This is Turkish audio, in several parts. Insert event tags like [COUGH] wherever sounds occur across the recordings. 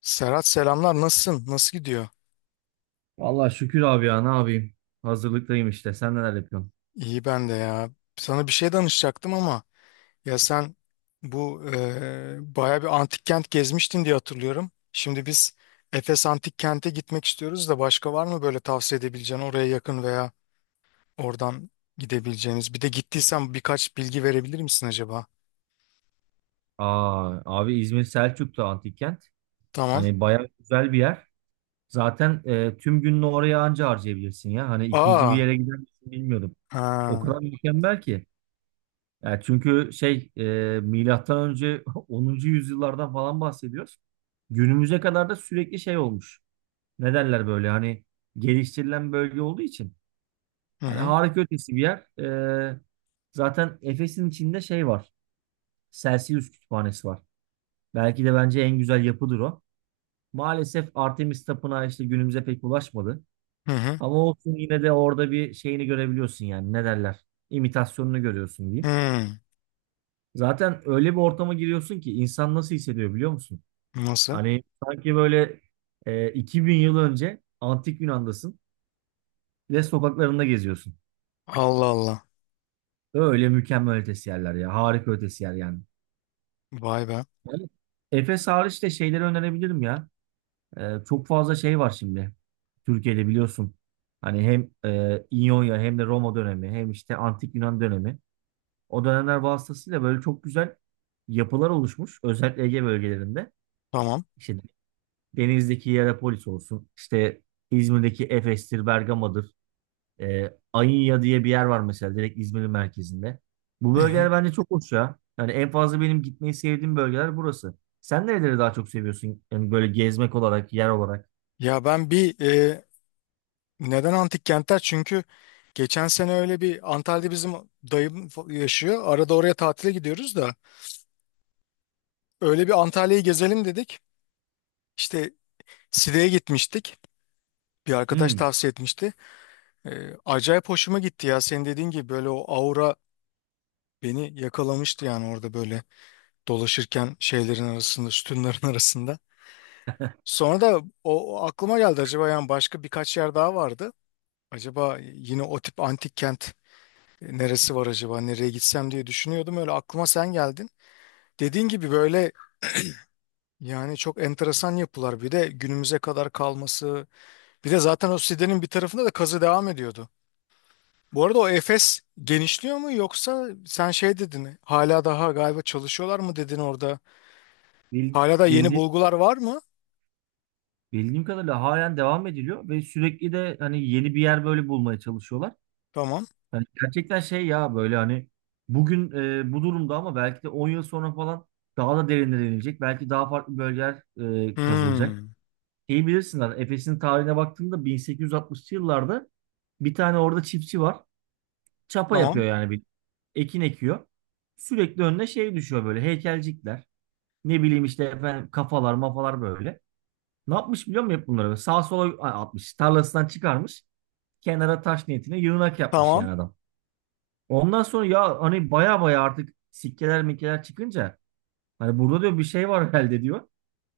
Serhat selamlar nasılsın? Nasıl gidiyor? Vallahi şükür abi ya ne yapayım? Hazırlıktayım işte. Sen neler yapıyorsun? İyi ben de ya. Sana bir şey danışacaktım ama ya sen bu baya bir antik kent gezmiştin diye hatırlıyorum. Şimdi biz Efes Antik Kent'e gitmek istiyoruz da başka var mı böyle tavsiye edebileceğin oraya yakın veya oradan gidebileceğiniz. Bir de gittiysen birkaç bilgi verebilir misin acaba? Aa, abi İzmir Selçuk'ta antik kent. Tamam. Hani bayağı güzel bir yer. Zaten tüm gününü oraya anca harcayabilirsin ya. Hani ikinci bir Aa. yere gider misin bilmiyorum. O Ha. kadar mükemmel ki. Yani çünkü şey milattan önce [LAUGHS] 10. yüzyıllardan falan bahsediyoruz. Günümüze kadar da sürekli şey olmuş. Ne derler böyle hani geliştirilen bölge olduğu için. Hı Hani hı. harika ötesi bir yer. E, zaten Efes'in içinde şey var. Celsius Kütüphanesi var. Belki de bence en güzel yapıdır o. Maalesef Artemis Tapınağı işte günümüze pek ulaşmadı. Hı hı. Ama olsun yine de orada bir şeyini görebiliyorsun yani ne derler? İmitasyonunu görüyorsun diyeyim. Hı. Zaten öyle bir ortama giriyorsun ki insan nasıl hissediyor biliyor musun? Nasıl? Hani sanki böyle 2000 yıl önce antik Yunan'dasın ve sokaklarında geziyorsun. Allah Allah. Öyle mükemmel ötesi yerler ya. Harika ötesi yer yani. Vay be. Yani Efes hariç de şeyleri önerebilirim ya. Çok fazla şey var şimdi. Türkiye'de biliyorsun. Hani hem İonya hem de Roma dönemi hem işte Antik Yunan dönemi. O dönemler vasıtasıyla böyle çok güzel yapılar oluşmuş. Özellikle Ege bölgelerinde. Tamam. İşte Denizli'deki Hierapolis olsun. İşte İzmir'deki Efes'tir, Bergama'dır. Ayınya diye bir yer var mesela direkt İzmir'in merkezinde. Bu Hı hı. bölgeler bence çok hoş ya. Yani en fazla benim gitmeyi sevdiğim bölgeler burası. Sen nereleri daha çok seviyorsun? Yani böyle gezmek olarak, yer olarak. Ya ben bir neden antik kentler? Çünkü geçen sene öyle bir Antalya'da bizim dayım yaşıyor. Arada oraya tatile gidiyoruz da öyle bir Antalya'yı gezelim dedik. İşte Side'ye gitmiştik. Bir arkadaş Hmm. tavsiye etmişti. Acayip hoşuma gitti ya. Senin dediğin gibi böyle o aura beni yakalamıştı yani orada böyle dolaşırken şeylerin arasında, sütunların [LAUGHS] arasında. Sonra da o aklıma geldi acaba yani başka birkaç yer daha vardı. Acaba yine o tip antik kent. Neresi var acaba? Nereye gitsem diye düşünüyordum. Öyle aklıma sen geldin. Dediğin gibi böyle yani çok enteresan yapılar. Bir de günümüze kadar kalması. Bir de zaten o sitenin bir tarafında da kazı devam ediyordu. Bu arada o Efes genişliyor mu yoksa sen şey dedin, hala daha galiba çalışıyorlar mı dedin orada. Bil, Hala da yeni bildi, bulgular var mı? bildiğim kadarıyla halen devam ediliyor ve sürekli de hani yeni bir yer böyle bulmaya çalışıyorlar. Tamam. Hani gerçekten şey ya böyle hani bugün bu durumda ama belki de 10 yıl sonra falan daha da derinlere inilecek. Belki daha farklı bölgeler kazılacak. Hmm. İyi bilirsinler Efes'in tarihine baktığında 1860'lı yıllarda bir tane orada çiftçi var. Çapa Tamam. yapıyor yani bir ekin ekiyor. Sürekli önüne şey düşüyor böyle heykelcikler. Ne bileyim işte efendim kafalar mafalar böyle. Ne yapmış biliyor musun hep bunları? Sağ sola atmış. Tarlasından çıkarmış. Kenara taş niyetine yığınak yapmış Tamam. yani adam. Ondan sonra ya hani baya baya artık sikkeler mikkeler çıkınca hani burada diyor bir şey var herhalde diyor.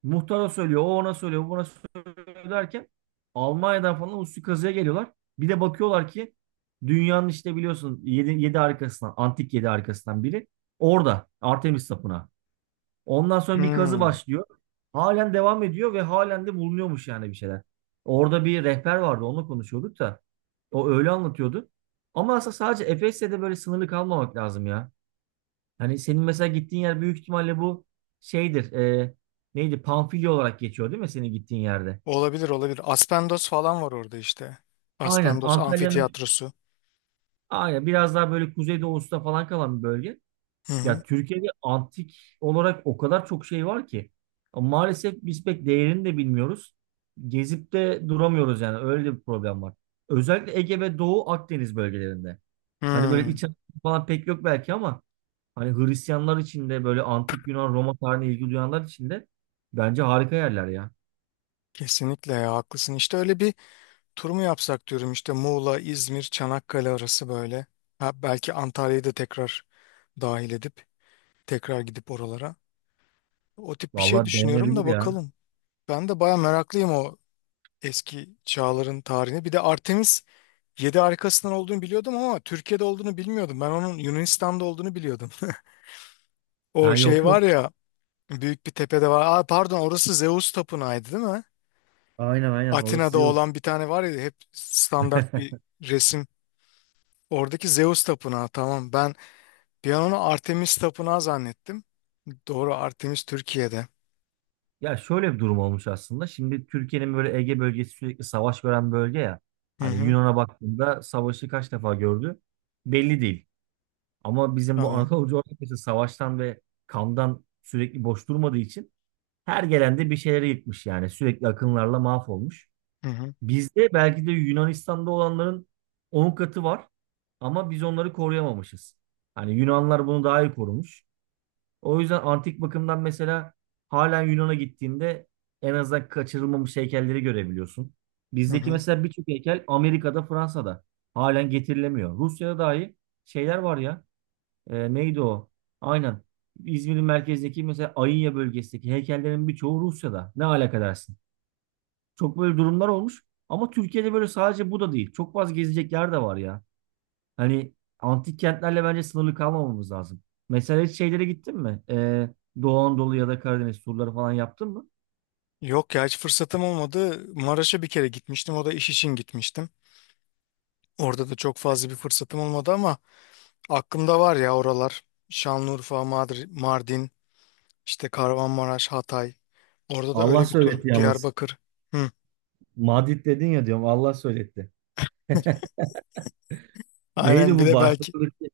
Muhtara söylüyor, o ona söylüyor, bu buna söylüyor derken Almanya'dan falan uslu kazıya geliyorlar. Bir de bakıyorlar ki dünyanın işte biliyorsun 7 7 arkasından, antik 7 arkasından biri orada Artemis Tapınağı. Ondan sonra bir kazı Hmm. başlıyor. Halen devam ediyor ve halen de bulunuyormuş yani bir şeyler. Orada bir rehber vardı, onunla konuşuyorduk da. O öyle anlatıyordu. Ama aslında sadece Efes'te de böyle sınırlı kalmamak lazım ya. Hani senin mesela gittiğin yer büyük ihtimalle bu şeydir. Neydi? Pamfilya olarak geçiyor değil mi senin gittiğin yerde? Olabilir olabilir. Aspendos falan var orada işte. Aynen. Aspendos Antalya'nın amfitiyatrosu. aynen biraz daha böyle kuzeydoğusunda falan kalan bir bölge. Hı hı. Ya Türkiye'de antik olarak o kadar çok şey var ki. Ama maalesef biz pek değerini de bilmiyoruz. Gezip de duramıyoruz yani öyle de bir problem var. Özellikle Ege ve Doğu Akdeniz bölgelerinde. Hani böyle Hmm. iç Anadolu falan pek yok belki ama hani Hristiyanlar için de böyle antik Yunan Roma tarihine ilgi duyanlar için de bence harika yerler ya. Kesinlikle ya, haklısın. İşte öyle bir tur mu yapsak diyorum işte, Muğla, İzmir, Çanakkale arası böyle. Ha, belki Antalya'yı da tekrar dahil edip tekrar gidip oralara. O tip bir şey Vallahi düşünüyorum da denenebilir ya. bakalım. Ben de baya meraklıyım o eski çağların tarihine. Bir de Artemis 7 harikasından olduğunu biliyordum ama Türkiye'de olduğunu bilmiyordum. Ben onun Yunanistan'da olduğunu biliyordum. [LAUGHS] O Ha yok şey yok. var ya, büyük bir tepede var. Aa, pardon, orası Zeus Tapınağı'ydı değil mi? Aynen aynen orası Atina'da iyi olsun. olan bir tane var ya, hep standart bir resim. Oradaki Zeus tapınağı, tamam. Ben bir an onu Artemis tapınağı zannettim. Doğru, Artemis Türkiye'de. Ya şöyle bir durum olmuş aslında. Şimdi Türkiye'nin böyle Ege bölgesi sürekli savaş gören bölge ya. Hı Hani hı. Yunan'a baktığında savaşı kaç defa gördü belli değil. Ama bizim bu Tabii. Anadolu coğrafyası savaştan ve kandan sürekli boş durmadığı için her gelende bir şeyleri yıkmış yani. Sürekli akınlarla mahvolmuş. Hı hı. Bizde belki de Yunanistan'da olanların 10 katı var ama biz onları koruyamamışız. Hani Yunanlar bunu daha iyi korumuş. O yüzden antik bakımdan mesela halen Yunan'a gittiğinde en azından kaçırılmamış heykelleri görebiliyorsun. Hı Bizdeki hı. mesela birçok heykel Amerika'da, Fransa'da halen getirilemiyor. Rusya'da dahi şeyler var ya. Neydi o? Aynen. İzmir'in merkezdeki mesela Ayınya bölgesindeki heykellerin birçoğu Rusya'da. Ne alaka dersin? Çok böyle durumlar olmuş. Ama Türkiye'de böyle sadece bu da değil. Çok fazla gezecek yer de var ya. Hani antik kentlerle bence sınırlı kalmamamız lazım. Mesela hiç şeylere gittin mi? Doğu Anadolu ya da Karadeniz turları falan yaptın mı? Yok ya, hiç fırsatım olmadı. Maraş'a bir kere gitmiştim. O da iş için gitmiştim. Orada da çok fazla bir fırsatım olmadı ama aklımda var ya oralar. Şanlıurfa, Mardin, işte Kahramanmaraş, Hatay. Orada da Allah öyle bir tur. söyletti yalnız. Diyarbakır. Hı. Madrid dedin ya diyorum Allah söyletti. [LAUGHS] Neydi Aynen, bir bu de belki. Barça'daki?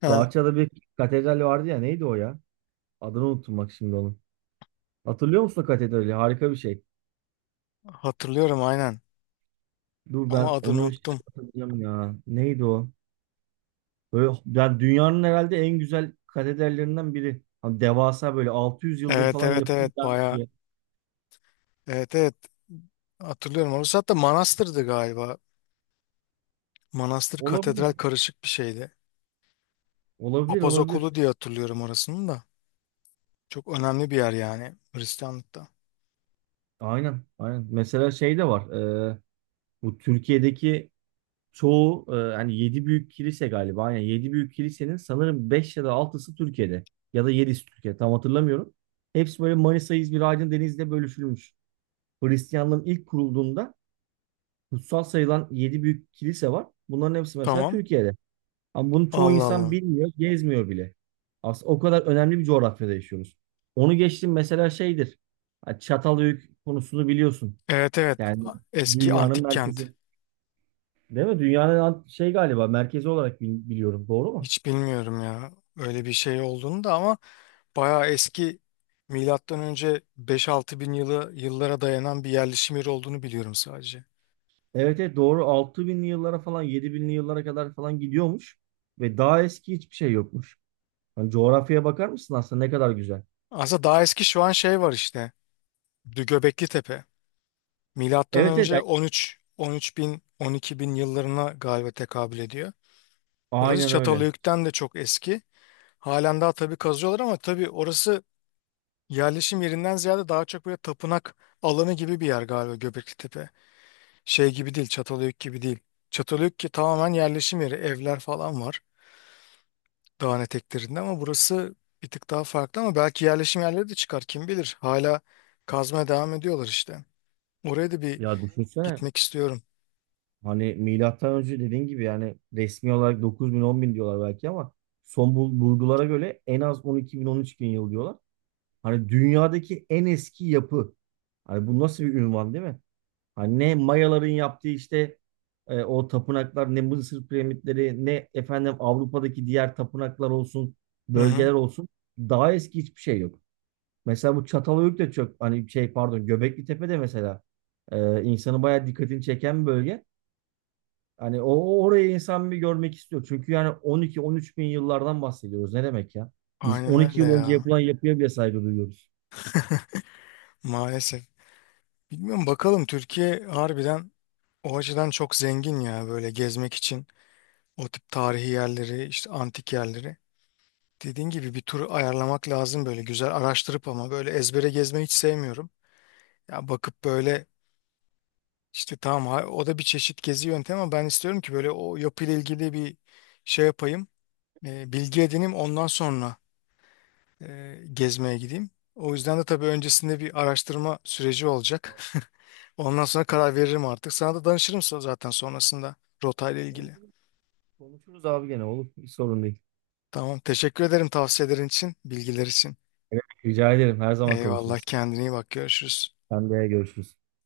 Ha, Barça'da bir katedral vardı ya neydi o ya? Adını unuttum bak şimdi onun. Hatırlıyor musun o katedrali? Harika bir şey. hatırlıyorum aynen. Dur Ama ben adını onu şimdi unuttum. hatırlayacağım ya. Neydi o? Böyle, yani dünyanın herhalde en güzel katedrallerinden biri. Hani devasa böyle 600 yıldır Evet falan evet yapılmış, evet, devam bayağı. ediyor. Evet evet, hatırlıyorum orası, hatta manastırdı galiba. Manastır katedral Olabilir. karışık bir şeydi. Olabilir Papaz olabilir. okulu diye hatırlıyorum orasını da. Çok önemli bir yer yani Hristiyanlıkta. Aynen aynen. Mesela şey de var. e, bu Türkiye'deki çoğu hani 7 büyük kilise galiba. Aynen 7 büyük kilisenin sanırım 5 ya da altısı Türkiye'de. Ya da 7'si Türkiye tam hatırlamıyorum. Hepsi böyle Manisa, İzmir, Aydın, Denizli'de bölüşülmüş. Hristiyanlığın ilk kurulduğunda kutsal sayılan 7 büyük kilise var. Bunların hepsi mesela Tamam. Türkiye'de. Ama bunu çoğu Allah insan Allah. bilmiyor, gezmiyor bile. Aslında o kadar önemli bir coğrafyada yaşıyoruz. Onu geçtim mesela şeydir. Ha, Çatalhöyük konusunu biliyorsun. Evet evet. Yani Eski dünyanın antik kent. merkezi. Değil mi? Dünyanın şey galiba merkezi olarak biliyorum. Doğru mu? Hiç bilmiyorum ya. Öyle bir şey olduğunu da, ama bayağı eski, milattan önce beş altı bin yıllara dayanan bir yerleşim yeri olduğunu biliyorum sadece. Evet evet doğru. 6000'li yıllara falan 7000'li yıllara kadar falan gidiyormuş. Ve daha eski hiçbir şey yokmuş. Hani coğrafyaya bakar mısın aslında ne kadar güzel. Aslında daha eski şu an şey var işte. Göbekli Tepe. Milattan Evet evet önce yani 13 bin 12 bin yıllarına galiba tekabül ediyor. Orası aynen öyle. Çatalhöyük'ten de çok eski. Halen daha tabii kazıyorlar ama tabii orası yerleşim yerinden ziyade daha çok böyle tapınak alanı gibi bir yer galiba, Göbeklitepe. Şey gibi değil, Çatalhöyük gibi değil. Çatalhöyük ki tamamen yerleşim yeri, evler falan var dağın eteklerinde, ama burası bir tık daha farklı ama belki yerleşim yerleri de çıkar kim bilir. Hala kazmaya devam ediyorlar işte. Oraya da bir Ya düşünsene gitmek istiyorum. hani milattan önce dediğin gibi yani resmi olarak dokuz bin on bin diyorlar belki ama son bulgulara göre en az on on iki bin on üç bin yıl diyorlar. Hani dünyadaki en eski yapı. Hani bu nasıl bir ünvan değil mi? Hani ne Mayaların yaptığı işte o tapınaklar ne Mısır piramitleri ne efendim Avrupa'daki diğer tapınaklar olsun Hı hı. bölgeler olsun daha eski hiçbir şey yok. Mesela bu Çatalhöyük de çok hani şey pardon Göbekli Tepe'de mesela insanı bayağı dikkatini çeken bir bölge. Hani o orayı insan bir görmek istiyor. Çünkü yani 12-13 bin yıllardan bahsediyoruz. Ne demek ya? Biz Aynen 12 öyle yıl önce ya. yapılan yapıya bile saygı duyuyoruz. Maalesef. Bilmiyorum bakalım, Türkiye harbiden o açıdan çok zengin ya böyle gezmek için, o tip tarihi yerleri, işte antik yerleri. Dediğin gibi bir tur ayarlamak lazım böyle güzel araştırıp, ama böyle ezbere gezmeyi hiç sevmiyorum. Ya bakıp böyle işte tamam, o da bir çeşit gezi yöntemi ama ben istiyorum ki böyle o yapıyla ilgili bir şey yapayım. Bilgi edineyim, ondan sonra gezmeye gideyim. O yüzden de tabii öncesinde bir araştırma süreci olacak. [LAUGHS] Ondan sonra karar veririm artık. Sana da danışırım zaten sonrasında, rotayla ilgili. Olur, konuşuruz abi gene olur. Hiç sorun değil. Tamam. Teşekkür ederim tavsiyelerin için, bilgiler için. Evet, rica ederim. Her zaman Eyvallah. konuşuruz. Kendine iyi bak. Görüşürüz. Sen de görüşürüz.